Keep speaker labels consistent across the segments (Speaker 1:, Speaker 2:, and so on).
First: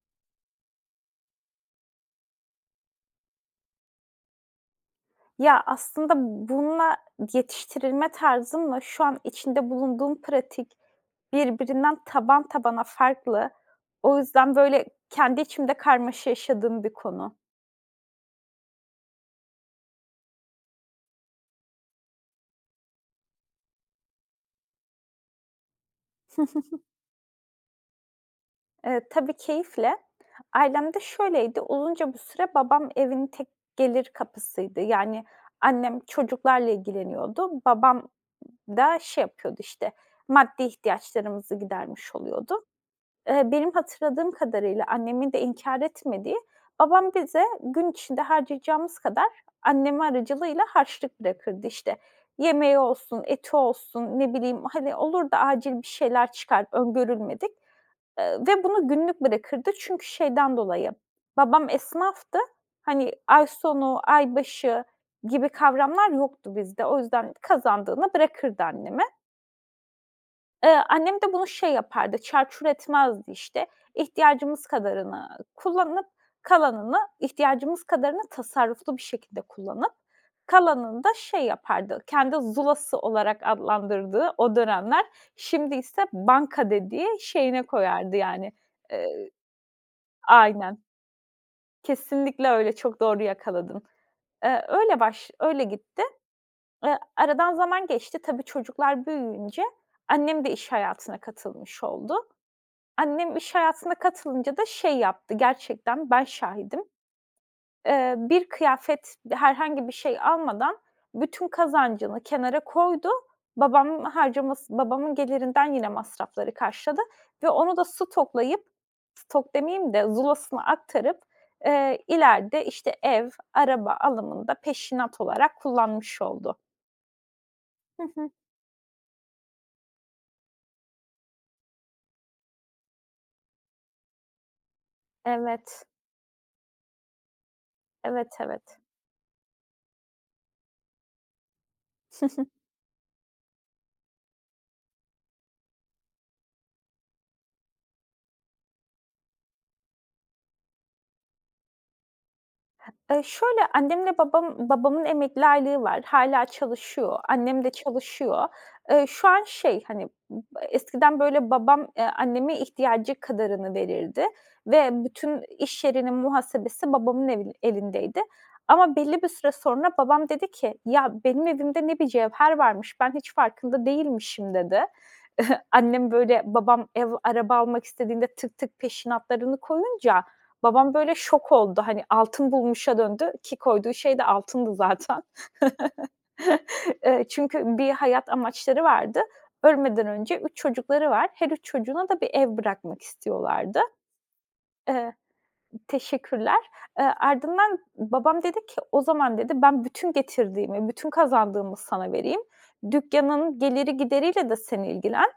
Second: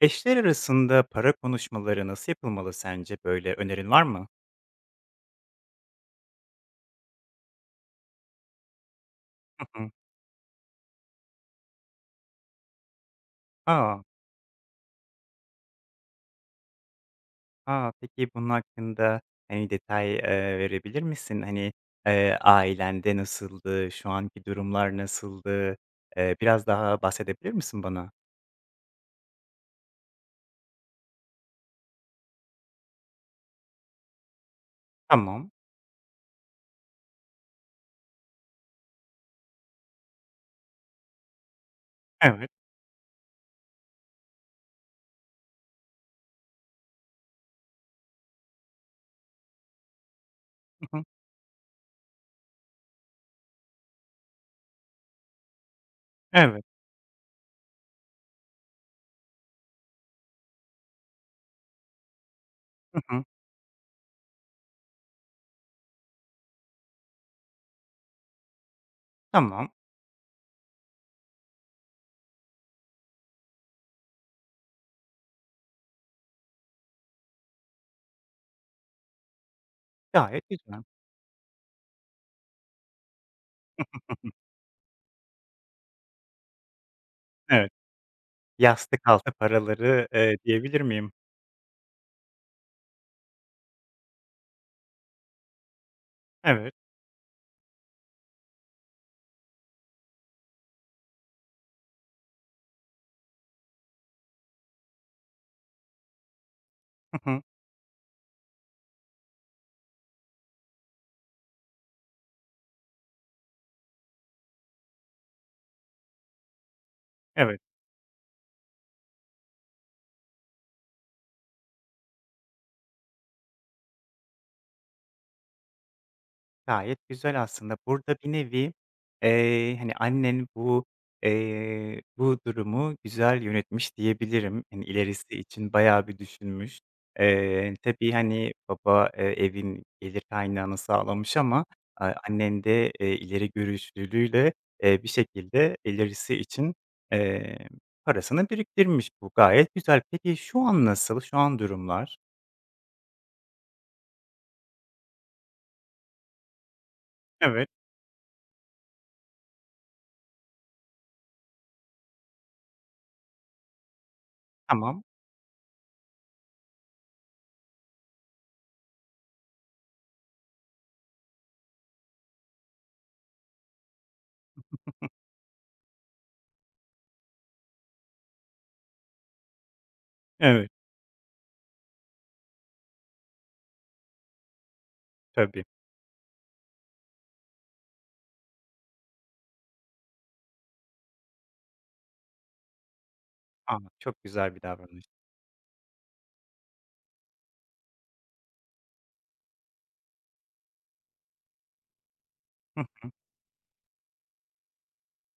Speaker 1: Eşler arasında para konuşmaları nasıl yapılmalı sence? Böyle önerin var mı?
Speaker 2: Ya, aslında bununla yetiştirilme tarzımla şu an içinde
Speaker 1: Hı hı.
Speaker 2: bulunduğum pratik birbirinden taban tabana farklı.
Speaker 1: A!
Speaker 2: O yüzden, böyle, kendi içimde karmaşa yaşadığım bir konu.
Speaker 1: A! Peki bunun hakkında, hani, detay, verebilir misin? Hani, ailende nasıldı? Şu anki durumlar nasıldı? Biraz daha bahsedebilir misin bana?
Speaker 2: Tabii keyifle. Ailemde şöyleydi, uzunca bir süre babam evin tek gelir kapısıydı. Yani,
Speaker 1: Tamam.
Speaker 2: annem çocuklarla ilgileniyordu. Babam da şey yapıyordu, işte, maddi ihtiyaçlarımızı gidermiş
Speaker 1: Evet.
Speaker 2: oluyordu. Benim hatırladığım kadarıyla annemin de inkâr etmediği, babam bize gün içinde harcayacağımız kadar annemi aracılığıyla
Speaker 1: Hı hı.
Speaker 2: harçlık bırakırdı. İşte, yemeği olsun, eti olsun, ne bileyim, hani, olur da acil bir şeyler
Speaker 1: Evet.
Speaker 2: çıkar öngörülmedik, ve bunu günlük bırakırdı. Çünkü şeyden dolayı, babam esnaftı.
Speaker 1: Hı
Speaker 2: Hani,
Speaker 1: hı.
Speaker 2: ay sonu, ay başı gibi kavramlar yoktu bizde. O yüzden kazandığını bırakırdı anneme.
Speaker 1: Tamam.
Speaker 2: Annem de bunu şey yapardı, çarçur etmezdi işte. İhtiyacımız kadarını kullanıp kalanını, ihtiyacımız kadarını tasarruflu bir şekilde kullanıp
Speaker 1: Gayet güzel. Hı
Speaker 2: kalanını da şey yapardı, kendi zulası olarak
Speaker 1: hı.
Speaker 2: adlandırdığı o dönemler, şimdi ise banka dediği şeyine
Speaker 1: Evet.
Speaker 2: koyardı yani.
Speaker 1: Yastık
Speaker 2: Eee,
Speaker 1: altı paraları, diyebilir
Speaker 2: aynen,
Speaker 1: miyim?
Speaker 2: kesinlikle öyle, çok doğru yakaladın. Öyle baş öyle gitti.
Speaker 1: Evet.
Speaker 2: Aradan zaman geçti. Tabii çocuklar büyüyünce annem de iş hayatına katılmış oldu. Annem iş hayatına katılınca da şey yaptı, gerçekten ben şahidim.
Speaker 1: Hı hı.
Speaker 2: Bir kıyafet, herhangi bir şey almadan bütün kazancını kenara koydu. Babamın harcaması babamın gelirinden yine masrafları karşıladı ve
Speaker 1: Evet.
Speaker 2: onu da stoklayıp, stok demeyeyim de zulasına aktarıp, ileride, işte, ev, araba alımında peşinat olarak kullanmış oldu.
Speaker 1: Gayet güzel aslında.
Speaker 2: Hı
Speaker 1: Burada
Speaker 2: hı.
Speaker 1: bir nevi, hani, annen bu, bu durumu güzel yönetmiş diyebilirim. Hani, ilerisi için
Speaker 2: Evet,
Speaker 1: bayağı bir düşünmüş. Tabii,
Speaker 2: evet,
Speaker 1: hani,
Speaker 2: evet.
Speaker 1: baba, evin gelir kaynağını sağlamış ama, aaa, annen de, ileri görüşlülüğüyle, bir şekilde ilerisi için, eee, parasını biriktirmiş. Bu gayet güzel. Peki şu an nasıl? Şu an durumlar?
Speaker 2: Şöyle, annemle babam babamın emekli aylığı var. Hâlâ çalışıyor. Annem
Speaker 1: Evet,
Speaker 2: de çalışıyor. Şu an şey, hani, eskiden, böyle, babam, anneme ihtiyacı kadarını verirdi
Speaker 1: tamam.
Speaker 2: ve bütün iş yerinin muhasebesi babamın evi elindeydi. Ama belli bir süre sonra babam dedi ki, "Ya, benim evimde ne bir cevher varmış, ben hiç farkında değilmişim," dedi. Annem, böyle, babam ev, araba almak istediğinde tık tık peşinatlarını koyunca,
Speaker 1: Evet,
Speaker 2: babam böyle şok oldu, hani, altın bulmuşa döndü ki koyduğu şey de altındı zaten.
Speaker 1: tabii.
Speaker 2: Çünkü bir hayat amaçları vardı. Ölmeden önce 3 çocukları var. Her 3 çocuğuna da bir ev bırakmak
Speaker 1: A,
Speaker 2: istiyorlardı.
Speaker 1: çok güzel bir davranış.
Speaker 2: Eee, Teşekkürler. Ardından babam dedi ki, "O zaman," dedi, "ben bütün getirdiğimi, bütün kazandığımı sana vereyim. Dükkanın geliri gideriyle de sen ilgilen.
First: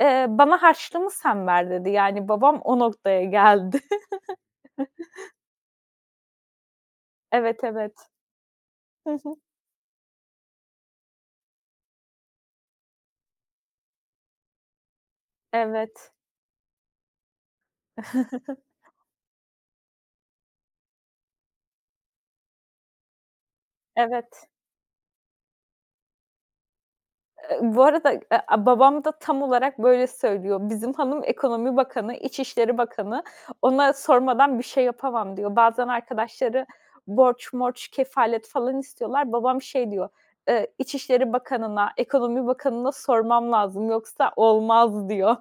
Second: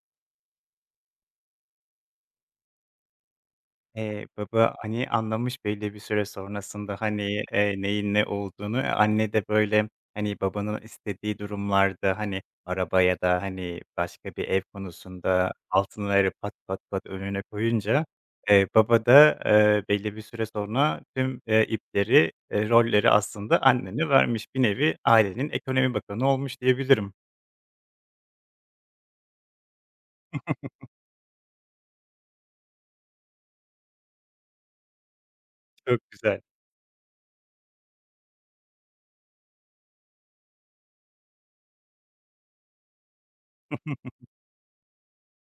Speaker 2: Bana harçlığımı sen ver," dedi. Yani babam o noktaya geldi.
Speaker 1: Baba, hani, anlamış belli bir süre sonrasında, hani,
Speaker 2: Evet, evet.
Speaker 1: neyin ne olduğunu. E,
Speaker 2: Hı
Speaker 1: anne
Speaker 2: hı.
Speaker 1: de, böyle, hani, babanın istediği durumlarda, hani, araba ya da, hani, başka bir ev konusunda
Speaker 2: Evet.
Speaker 1: altınları pat pat pat önüne koyunca, baba da, belli bir süre sonra tüm, ipleri, rolleri aslında annene vermiş.
Speaker 2: Evet.
Speaker 1: Bir nevi ailenin ekonomi bakanı olmuş diyebilirim.
Speaker 2: Bu arada, babam da tam olarak böyle söylüyor. "Bizim hanım Ekonomi Bakanı, İçişleri Bakanı. Ona sormadan bir şey yapamam," diyor. Bazen
Speaker 1: Çok güzel.
Speaker 2: arkadaşları borç morç, kefalet falan istiyorlar. Babam şey diyor, "İçişleri Bakanı'na, Ekonomi Bakanı'na sormam lazım yoksa olmaz," diyor.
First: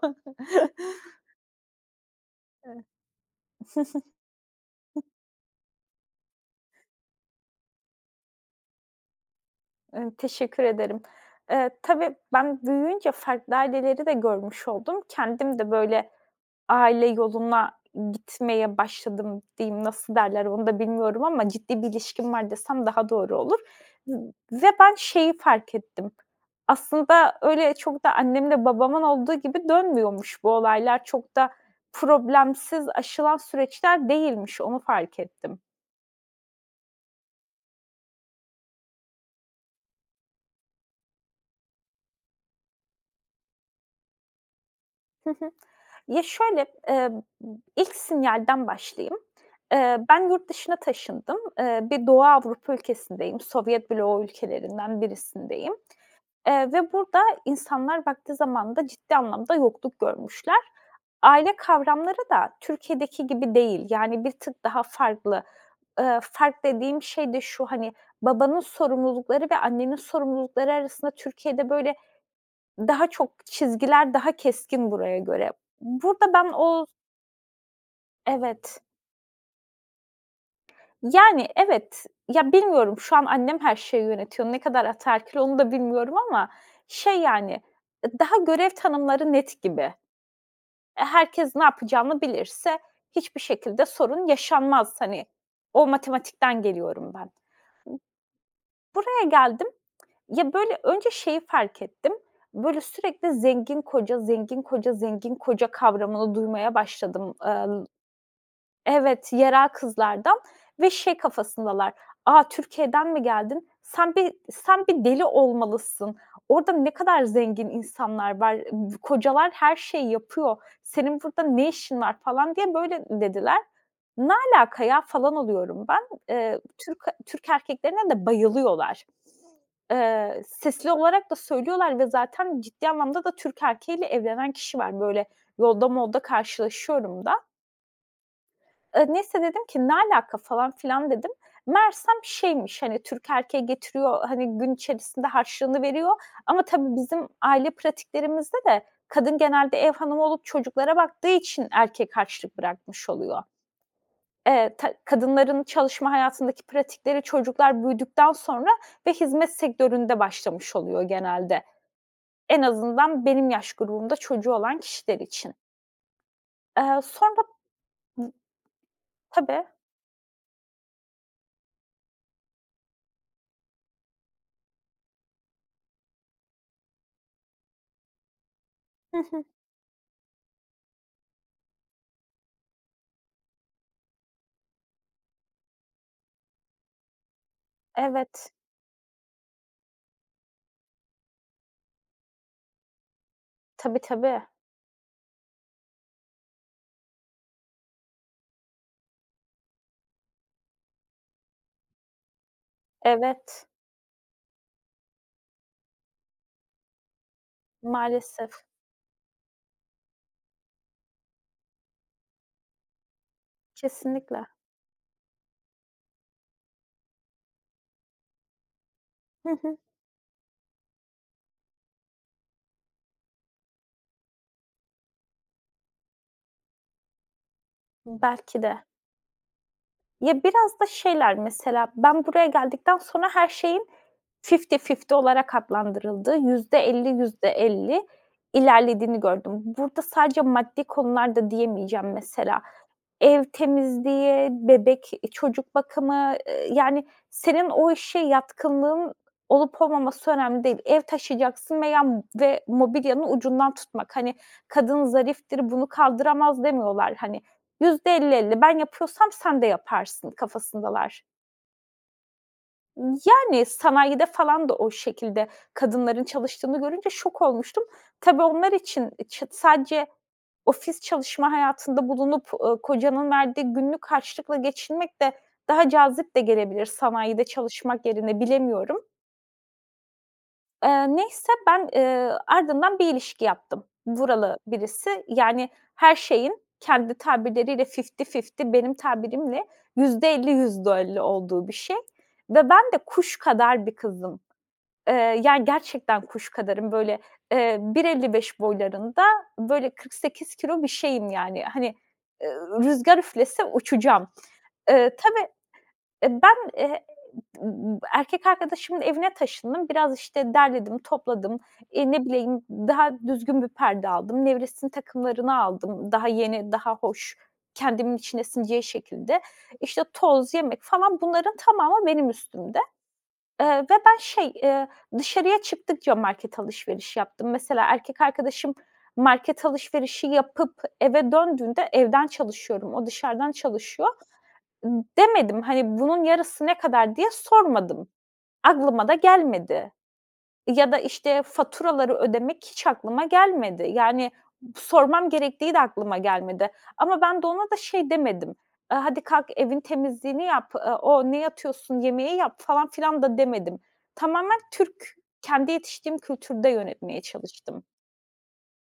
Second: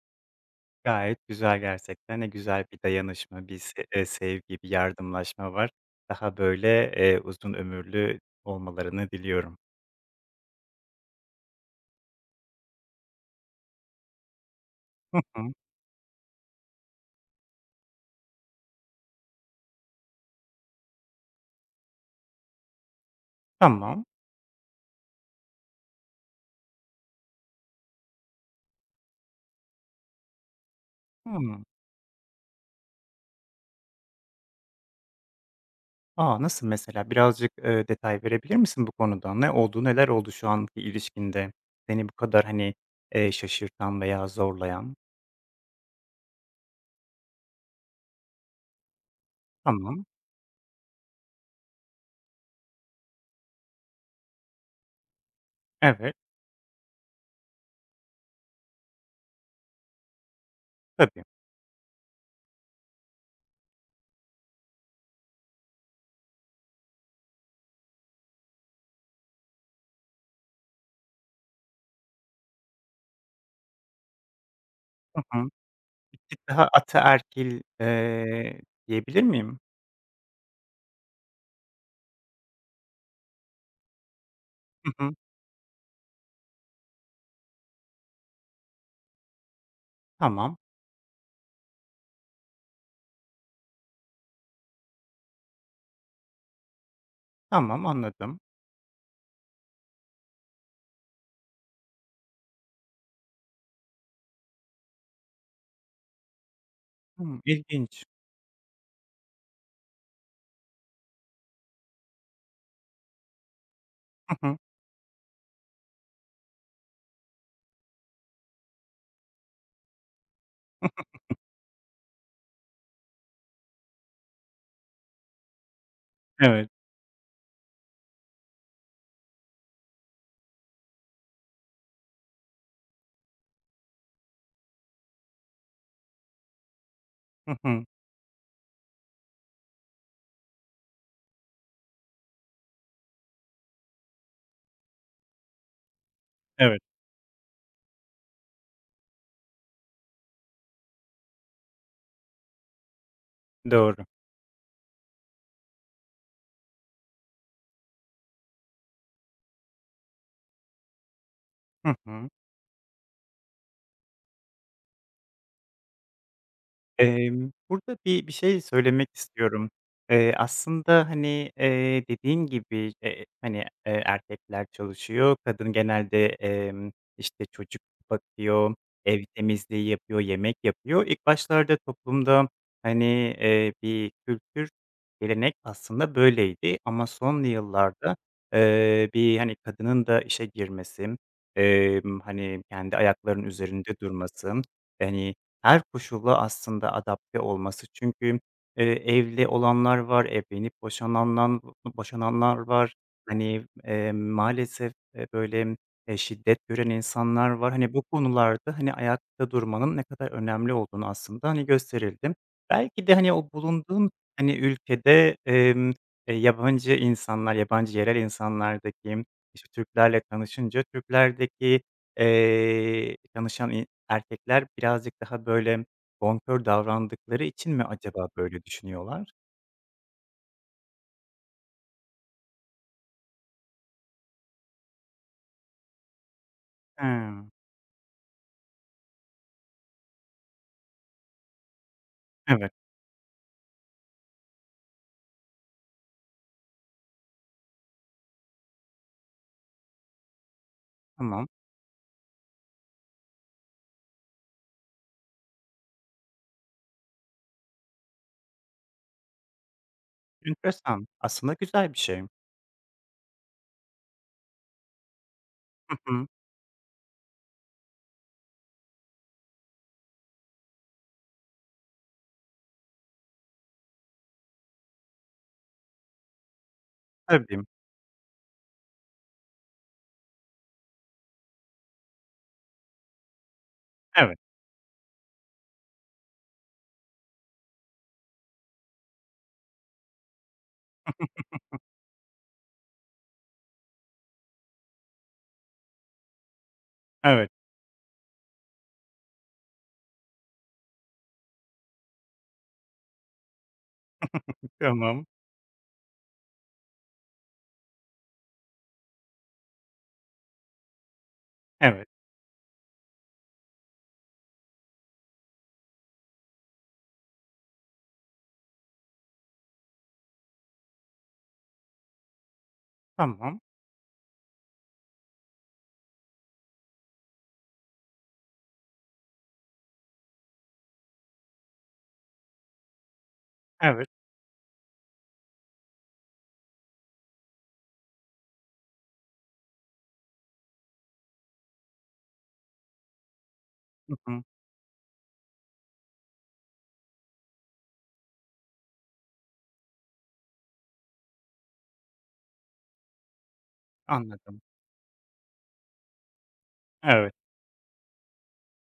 Speaker 1: Gayet güzel gerçekten. Ne güzel bir dayanışma, bir se sevgi, bir yardımlaşma var. Daha böyle, uzun ömürlü olmalarını diliyorum.
Speaker 2: Teşekkür ederim. Tabii ben büyüyünce farklı aileleri de görmüş oldum.
Speaker 1: Hı hı.
Speaker 2: Kendim de böyle, aile yoluna gitmeye başladım diyeyim, nasıl derler onu da bilmiyorum ama ciddi bir ilişkim var desem daha doğru olur.
Speaker 1: Tamam.
Speaker 2: V ve ben şeyi fark ettim, aslında öyle çok da annemle babamın olduğu gibi dönmüyormuş bu olaylar. Çok da
Speaker 1: Hımm.
Speaker 2: problemsiz aşılan süreçler değilmiş, onu fark ettim.
Speaker 1: A, nasıl mesela? Birazcık, detay verebilir misin bu konuda? Ne oldu, neler oldu şu anki ilişkinde seni bu kadar, hani, şaşırtan veya zorlayan?
Speaker 2: Hı hı. Ya, şöyle, ilk sinyalden başlayayım.
Speaker 1: Tamam.
Speaker 2: Ben yurt dışına taşındım. Bir Doğu Avrupa ülkesindeyim, Sovyet bloğu ülkelerinden birisindeyim.
Speaker 1: Evet,
Speaker 2: Ve burada insanlar baktığı zamanında ciddi anlamda yokluk görmüşler.
Speaker 1: tabii.
Speaker 2: Aile kavramları da Türkiye'deki gibi değil, yani bir tık daha farklı. Fark dediğim şey de şu, hani, babanın sorumlulukları ve annenin sorumlulukları arasında Türkiye'de, böyle, daha çok çizgiler daha keskin buraya
Speaker 1: Hı hı.
Speaker 2: göre.
Speaker 1: Bir
Speaker 2: Burada
Speaker 1: tık
Speaker 2: ben
Speaker 1: daha
Speaker 2: o.
Speaker 1: ataerkil,
Speaker 2: Evet.
Speaker 1: diyebilir miyim?
Speaker 2: Yani, evet. Ya, bilmiyorum, şu an annem her şeyi yönetiyor. Ne kadar
Speaker 1: Hı hı.
Speaker 2: ataerkil onu da bilmiyorum ama şey, yani, daha görev tanımları net gibi.
Speaker 1: Tamam,
Speaker 2: E, herkes ne yapacağını bilirse hiçbir şekilde sorun yaşanmaz. Hani o matematikten geliyorum ben.
Speaker 1: tamam, anladım.
Speaker 2: Buraya geldim. Ya, böyle, önce şeyi fark ettim. Böyle, sürekli zengin koca, zengin koca, zengin koca kavramını duymaya başladım.
Speaker 1: Hımm, ilginç.
Speaker 2: Evet, yerel kızlardan ve şey kafasındalar. "A, Türkiye'den mi geldin? Sen bir deli olmalısın. Orada ne kadar zengin insanlar var. Kocalar her şeyi yapıyor. Senin burada ne işin var?" falan diye böyle dediler. "Ne alaka ya?" falan oluyorum ben. Eee,
Speaker 1: Evet.
Speaker 2: Türk Türk erkeklerine de bayılıyorlar. Sesli olarak da söylüyorlar ve zaten ciddi anlamda da Türk erkeğiyle evlenen kişi var. Böyle yolda molda karşılaşıyorum da.
Speaker 1: Hı hı.
Speaker 2: Neyse dedim ki "Ne alaka?" falan filan dedim. Meğersem şeymiş, hani, Türk erkeği getiriyor, hani, gün içerisinde harçlığını veriyor ama
Speaker 1: Evet,
Speaker 2: tabii bizim aile pratiklerimizde de kadın genelde ev hanımı olup çocuklara baktığı için erkek harçlık bırakmış oluyor.
Speaker 1: doğru.
Speaker 2: Ta kadınların çalışma hayatındaki pratikleri çocuklar büyüdükten sonra ve hizmet sektöründe başlamış oluyor genelde.
Speaker 1: Hı hı.
Speaker 2: En azından benim yaş grubumda çocuğu olan kişiler için. Sonra.
Speaker 1: Burada bir şey söylemek
Speaker 2: Tabii.
Speaker 1: istiyorum. Aslında, hani, dediğin gibi, hani, erkekler çalışıyor, kadın genelde, işte, çocuk bakıyor,
Speaker 2: Hı
Speaker 1: ev
Speaker 2: hı.
Speaker 1: temizliği yapıyor, yemek yapıyor. İlk başlarda toplumda, hani, bir kültür, gelenek aslında böyleydi ama son yıllarda,
Speaker 2: Evet.
Speaker 1: bir, hani, kadının da işe girmesi, hani, kendi ayaklarının üzerinde
Speaker 2: Tabii, tabii.
Speaker 1: durması, hani her koşula aslında adapte olması. Çünkü, eee, evli olanlar var, evlenip boşananlar boşananlar var. Hani,
Speaker 2: Evet,
Speaker 1: maalesef, böyle, şiddet gören insanlar var. Hani, bu
Speaker 2: maalesef.
Speaker 1: konularda, hani, ayakta durmanın ne kadar önemli olduğunu aslında, hani, gösterildi. Belki de, hani, o bulunduğun,
Speaker 2: Kesinlikle.
Speaker 1: hani, ülkede, yabancı insanlar, yabancı yerel insanlardaki,
Speaker 2: Hı
Speaker 1: işte,
Speaker 2: hı.
Speaker 1: Türklerle tanışınca Türklerdeki. Tanışan erkekler birazcık daha, böyle, bonkör davrandıkları için mi acaba
Speaker 2: Belki
Speaker 1: böyle
Speaker 2: de.
Speaker 1: düşünüyorlar?
Speaker 2: Ya, biraz da şeyler mesela, ben buraya geldikten sonra her şeyin fifty-fifty olarak adlandırıldığı, yüzde elli yüzde
Speaker 1: Hımm.
Speaker 2: elli ilerlediğini gördüm. Burada sadece maddi konular da diyemeyeceğim mesela.
Speaker 1: Evet,
Speaker 2: Ev temizliği, bebek, çocuk bakımı, yani senin o işe yatkınlığın olup olmaması önemli değil. Ev
Speaker 1: tamam.
Speaker 2: taşıyacaksın veya mobilyanın ucundan tutmak. Hani, kadın zariftir, bunu kaldıramaz demiyorlar. Hani, %50-50 ben yapıyorsam sen de yaparsın
Speaker 1: Enteresan.
Speaker 2: kafasındalar.
Speaker 1: Aslında güzel bir şey.
Speaker 2: Yani sanayide falan da o şekilde
Speaker 1: Hı
Speaker 2: kadınların
Speaker 1: hı.
Speaker 2: çalıştığını görünce şok olmuştum. Tabii onlar için sadece ofis çalışma hayatında bulunup, kocanın verdiği günlük harçlıkla geçinmek de daha cazip de gelebilir sanayide
Speaker 1: Tabii.
Speaker 2: çalışmak yerine bilemiyorum. Neyse ben, ardından bir ilişki yaptım.
Speaker 1: Evet,
Speaker 2: Buralı birisi. Yani her şeyin kendi tabirleriyle fifty fifty benim tabirimle %50 %50 olduğu bir şey ve ben de kuş kadar bir kızım. Yani gerçekten kuş kadarım. Böyle,
Speaker 1: evet.
Speaker 2: bir elli beş boylarında, böyle 48 kilo bir şeyim yani. Hani, eee, rüzgar üflese uçacağım.
Speaker 1: Tamam.
Speaker 2: Tabii, ben, erkek arkadaşımın evine taşındım. Biraz, işte, derledim, topladım.
Speaker 1: Evet,
Speaker 2: Ne bileyim, daha düzgün bir perde aldım. Nevresinin takımlarını aldım. Daha yeni, daha hoş, kendimin içine sineceği şekilde. İşte, toz, yemek falan bunların tamamı benim üstümde.
Speaker 1: tamam.
Speaker 2: Ve ben şey, dışarıya çıktıkça market alışverişi yaptım. Mesela erkek arkadaşım market alışverişi yapıp eve döndüğünde "Evden çalışıyorum, o dışarıdan
Speaker 1: Evet.
Speaker 2: çalışıyor." Demedim, hani, "Bunun yarısı ne kadar?" diye sormadım. Aklıma da gelmedi. Ya da, işte, faturaları ödemek hiç aklıma gelmedi.
Speaker 1: Hı
Speaker 2: Yani,
Speaker 1: hı.
Speaker 2: sormam gerektiği de aklıma gelmedi ama ben de ona da şey demedim. "Hadi kalk, evin temizliğini yap, o ne yatıyorsun, yemeği yap," falan filan da demedim. Tamamen
Speaker 1: Anladım.
Speaker 2: Türk, kendi yetiştiğim kültürde yönetmeye
Speaker 1: Evet.
Speaker 2: çalıştım.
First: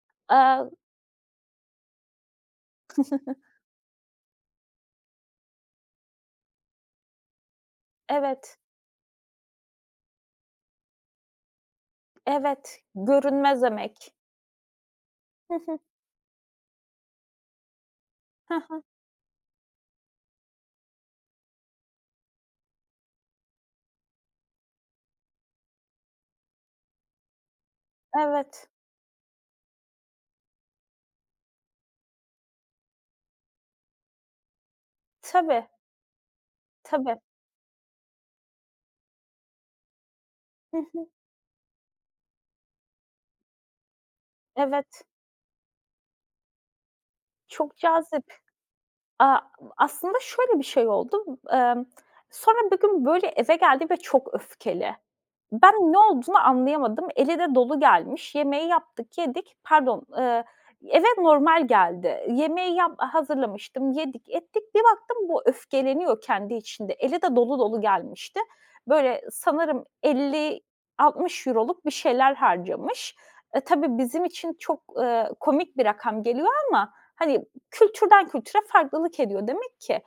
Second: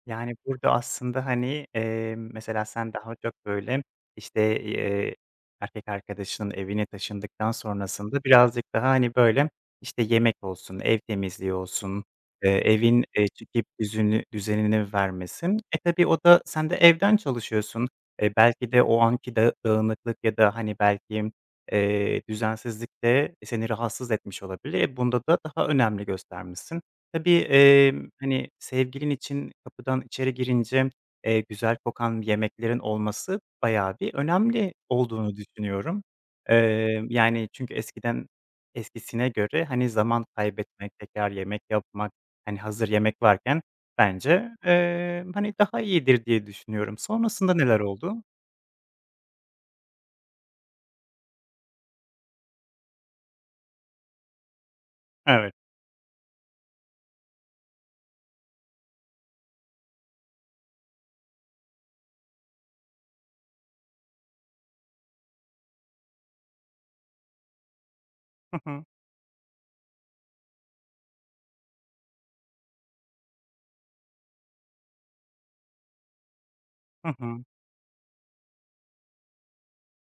Speaker 1: Yani,
Speaker 2: Eee
Speaker 1: burada aslında, hani, mesela sen daha çok, böyle, işte, erkek arkadaşının evine taşındıktan sonrasında
Speaker 2: Evet,
Speaker 1: birazcık daha, hani, böyle, işte, yemek olsun, ev temizliği olsun,
Speaker 2: evet.
Speaker 1: evin,
Speaker 2: Görünmez
Speaker 1: çekip
Speaker 2: emek.
Speaker 1: düzenini vermesi.
Speaker 2: Hı hı.
Speaker 1: E, tabii o da sen de evden çalışıyorsun. E,
Speaker 2: Hı
Speaker 1: belki
Speaker 2: hı.
Speaker 1: de o anki dağınıklık ya da, hani, belki, düzensizlik de seni rahatsız etmiş olabilir. E, bunda da daha önemli göstermişsin. Tabii, hani,
Speaker 2: Evet.
Speaker 1: sevgilin için kapıdan içeri girince, güzel kokan yemeklerin olması bayağı bir önemli olduğunu
Speaker 2: Tabii,
Speaker 1: düşünüyorum.
Speaker 2: tabii.
Speaker 1: Yani, çünkü eskiden eskisine göre, hani, zaman
Speaker 2: Hı
Speaker 1: kaybetmek,
Speaker 2: hı.
Speaker 1: tekrar yemek yapmak, hani, hazır yemek varken bence,
Speaker 2: Evet.
Speaker 1: hani, daha iyidir diye düşünüyorum. Sonrasında
Speaker 2: Çok
Speaker 1: neler oldu?
Speaker 2: cazip. Aaa, aslında şöyle bir şey oldu. Emm, Sonra bir gün böyle eve geldi ve çok öfkeli.
Speaker 1: Evet.
Speaker 2: Ben ne olduğunu anlayamadım. Eli de dolu gelmiş. Yemeği yaptık, yedik. Pardon, eve normal geldi. Yemeği hazırlamıştım, yedik, ettik. Bir baktım bu öfkeleniyor kendi içinde. Eli de dolu dolu gelmişti.
Speaker 1: Hı hı.
Speaker 2: Böyle sanırım elli, altmış €60luk bir şeyler harcamış. E, tabii bizim için çok, komik bir rakam geliyor ama,
Speaker 1: Hı
Speaker 2: hani,
Speaker 1: hı.
Speaker 2: kültürden kültüre farklılık ediyor demek ki.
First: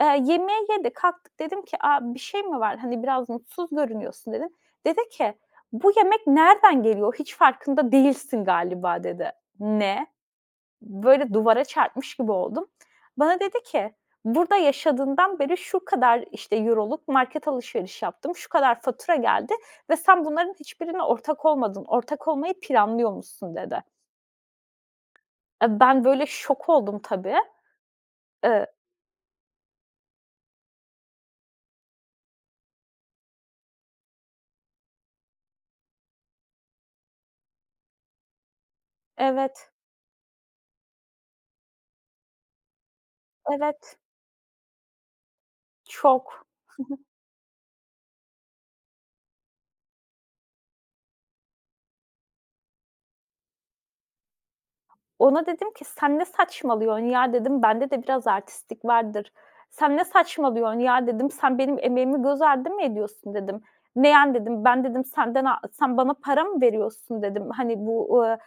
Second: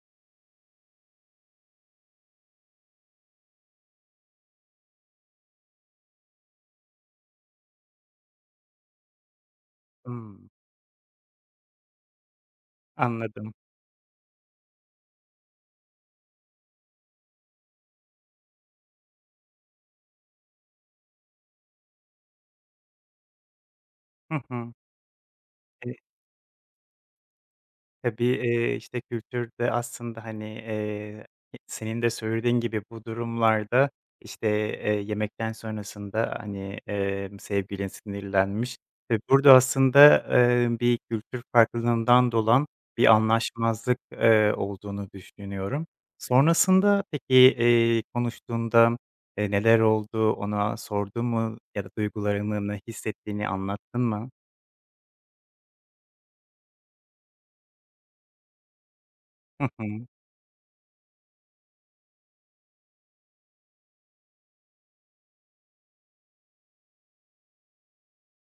Speaker 2: Yemeği yedik, kalktık dedim ki, "A, bir şey mi var? Hani, biraz mutsuz görünüyorsun," dedim. Dedi ki, "Bu yemek nereden geliyor? Hiç farkında değilsin galiba," dedi. "Ne?"
Speaker 1: Hımm.
Speaker 2: Böyle duvara çarpmış gibi oldum. Bana
Speaker 1: Anladım.
Speaker 2: dedi ki, "Burada yaşadığından beri şu kadar, işte, euroluk market alışveriş yaptım, şu kadar fatura geldi ve sen bunların hiçbirine ortak olmadın. Ortak olmayı planlıyormuşsun," dedi.
Speaker 1: Hı hı.
Speaker 2: E,
Speaker 1: E.
Speaker 2: ben böyle şok oldum tabii.
Speaker 1: Tabii,
Speaker 2: Eee
Speaker 1: işte, kültürde aslında, hani, senin de söylediğin gibi bu durumlarda, işte, yemekten sonrasında, hani, sevgilin sinirlenmiş ve burada
Speaker 2: Evet,
Speaker 1: aslında, bir kültür farklılığından dolan bir
Speaker 2: evet,
Speaker 1: anlaşmazlık, olduğunu düşünüyorum.
Speaker 2: çok.
Speaker 1: Sonrasında peki, konuştuğunda, neler oldu, ona sordun mu ya da duygularını, ne hissettiğini anlattın mı?
Speaker 2: Ona dedim ki, "Sen ne saçmalıyorsun ya?" dedim. "Bende de biraz artistlik vardır."
Speaker 1: Hı hı.
Speaker 2: "Sen ne saçmalıyorsun ya?" dedim. "Sen benim emeğimi göz ardı mı ediyorsun?" dedim. "Neyen?" dedim. "Ben," dedim, sen bana para mı veriyorsun?" dedim. "Hani, bu,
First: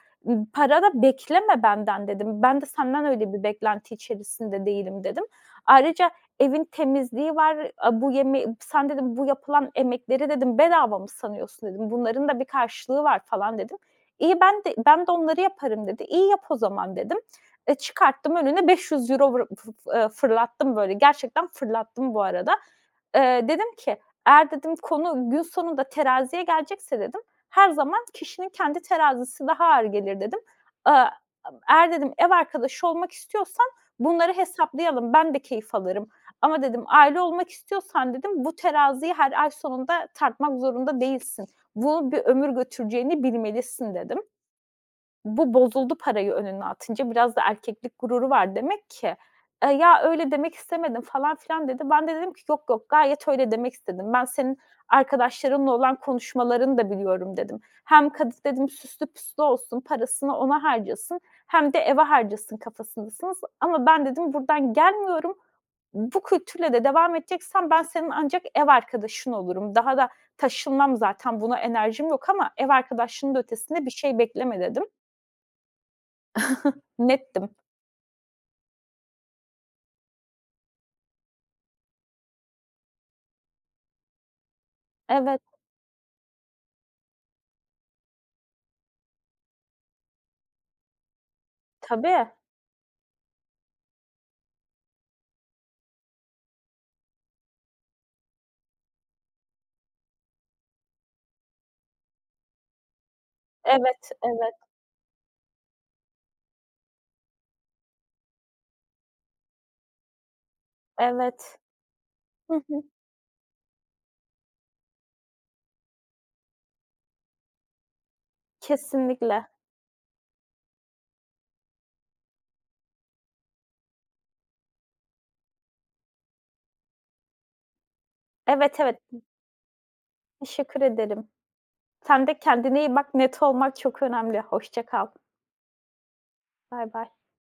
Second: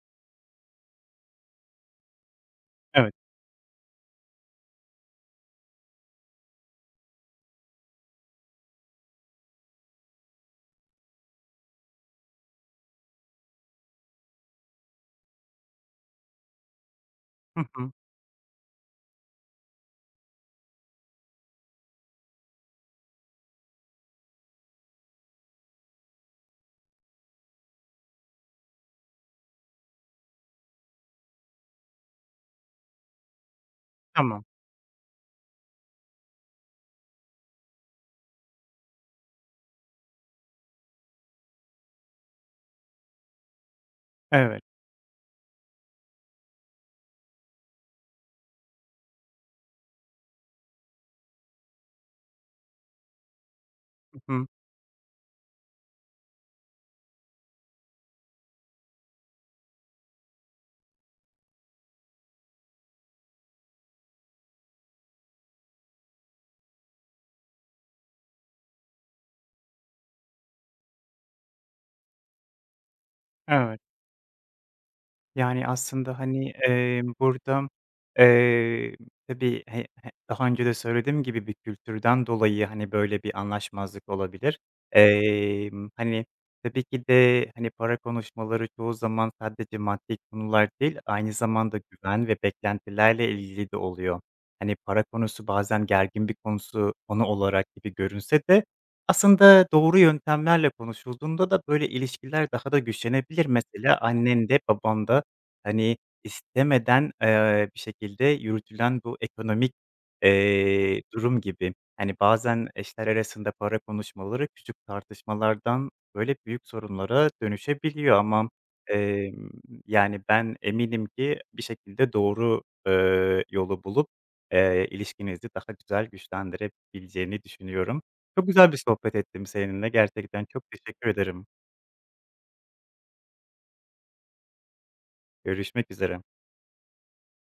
Speaker 2: para da bekleme benden," dedim. "Ben de senden
Speaker 1: Evet.
Speaker 2: öyle bir beklenti içerisinde değilim," dedim. "Ayrıca evin temizliği var. A bu yeme sen," dedim, "bu yapılan emekleri," dedim, "bedava mı sanıyorsun?" dedim. "Bunların da bir karşılığı var," falan dedim. "İyi, ben de onları yaparım," dedi. "İyi yap o zaman," dedim.
Speaker 1: Hı
Speaker 2: E,
Speaker 1: hı.
Speaker 2: çıkarttım önüne €500 vır fı fırlattım böyle. Gerçekten fırlattım bu arada. Dedim ki, eğer, dedim, konu gün sonunda teraziye gelecekse, dedim, her zaman kişinin kendi terazisi daha ağır gelir, dedim. Aaa, eğer, dedim, ev arkadaşı olmak istiyorsan bunları
Speaker 1: Tamam.
Speaker 2: hesaplayalım. Ben de keyif alırım. Ama, dedim, aile olmak istiyorsan, dedim, bu teraziyi her ay sonunda tartmak zorunda değilsin. Bunu bir ömür götüreceğini bilmelisin, dedim.
Speaker 1: Evet.
Speaker 2: Bu bozuldu, parayı önüne atınca. Biraz da erkeklik gururu var demek ki. "Ya, öyle demek istemedim," falan filan dedi. Ben de dedim ki, "Yok, yok, gayet öyle demek istedim.
Speaker 1: Hı
Speaker 2: Ben
Speaker 1: hı.
Speaker 2: senin arkadaşlarınla olan konuşmalarını da biliyorum," dedim. "Hem kadın," dedim, "süslü püslü olsun, parasını ona harcasın hem de eve harcasın kafasındasınız ama ben," dedim, "buradan gelmiyorum. Bu kültürle de devam edeceksen ben senin ancak ev arkadaşın olurum. Daha da taşınmam zaten, buna enerjim yok ama ev arkadaşının da
Speaker 1: Evet.
Speaker 2: ötesinde bir şey bekleme, dedim."
Speaker 1: Yani, aslında, hani,
Speaker 2: Nettim.
Speaker 1: burada, eee, tabii, he he daha önce de söylediğim gibi bir kültürden dolayı, hani, böyle bir anlaşmazlık olabilir.
Speaker 2: Evet,
Speaker 1: Hani, tabii ki de, hani, para konuşmaları çoğu zaman sadece maddi konular değil, aynı zamanda
Speaker 2: tabii.
Speaker 1: güven ve beklentilerle ilgili de oluyor. Hani, para konusu bazen gergin bir konu olarak gibi görünse de aslında doğru yöntemlerle konuşulduğunda da böyle ilişkiler daha da güçlenebilir. Mesela
Speaker 2: Evet,
Speaker 1: annen
Speaker 2: evet,
Speaker 1: de baban da. Hani, istemeden, bir şekilde yürütülen bu ekonomik, durum
Speaker 2: evet.
Speaker 1: gibi. Hani,
Speaker 2: Hı
Speaker 1: bazen
Speaker 2: hı.
Speaker 1: eşler arasında para konuşmaları küçük tartışmalardan, böyle, büyük sorunlara dönüşebiliyor ama,
Speaker 2: Kesinlikle.
Speaker 1: emm, yani, ben eminim ki bir şekilde doğru, yolu bulup, ilişkinizi daha güzel güçlendirebileceğini düşünüyorum. Çok güzel bir
Speaker 2: Evet, evet.
Speaker 1: sohbet ettim seninle. Gerçekten çok
Speaker 2: Teşekkür
Speaker 1: teşekkür
Speaker 2: ederim.
Speaker 1: ederim.
Speaker 2: Sen de kendine iyi bak. Net olmak çok önemli. Hoşça kal.
Speaker 1: Görüşmek üzere.
Speaker 2: Bay bay.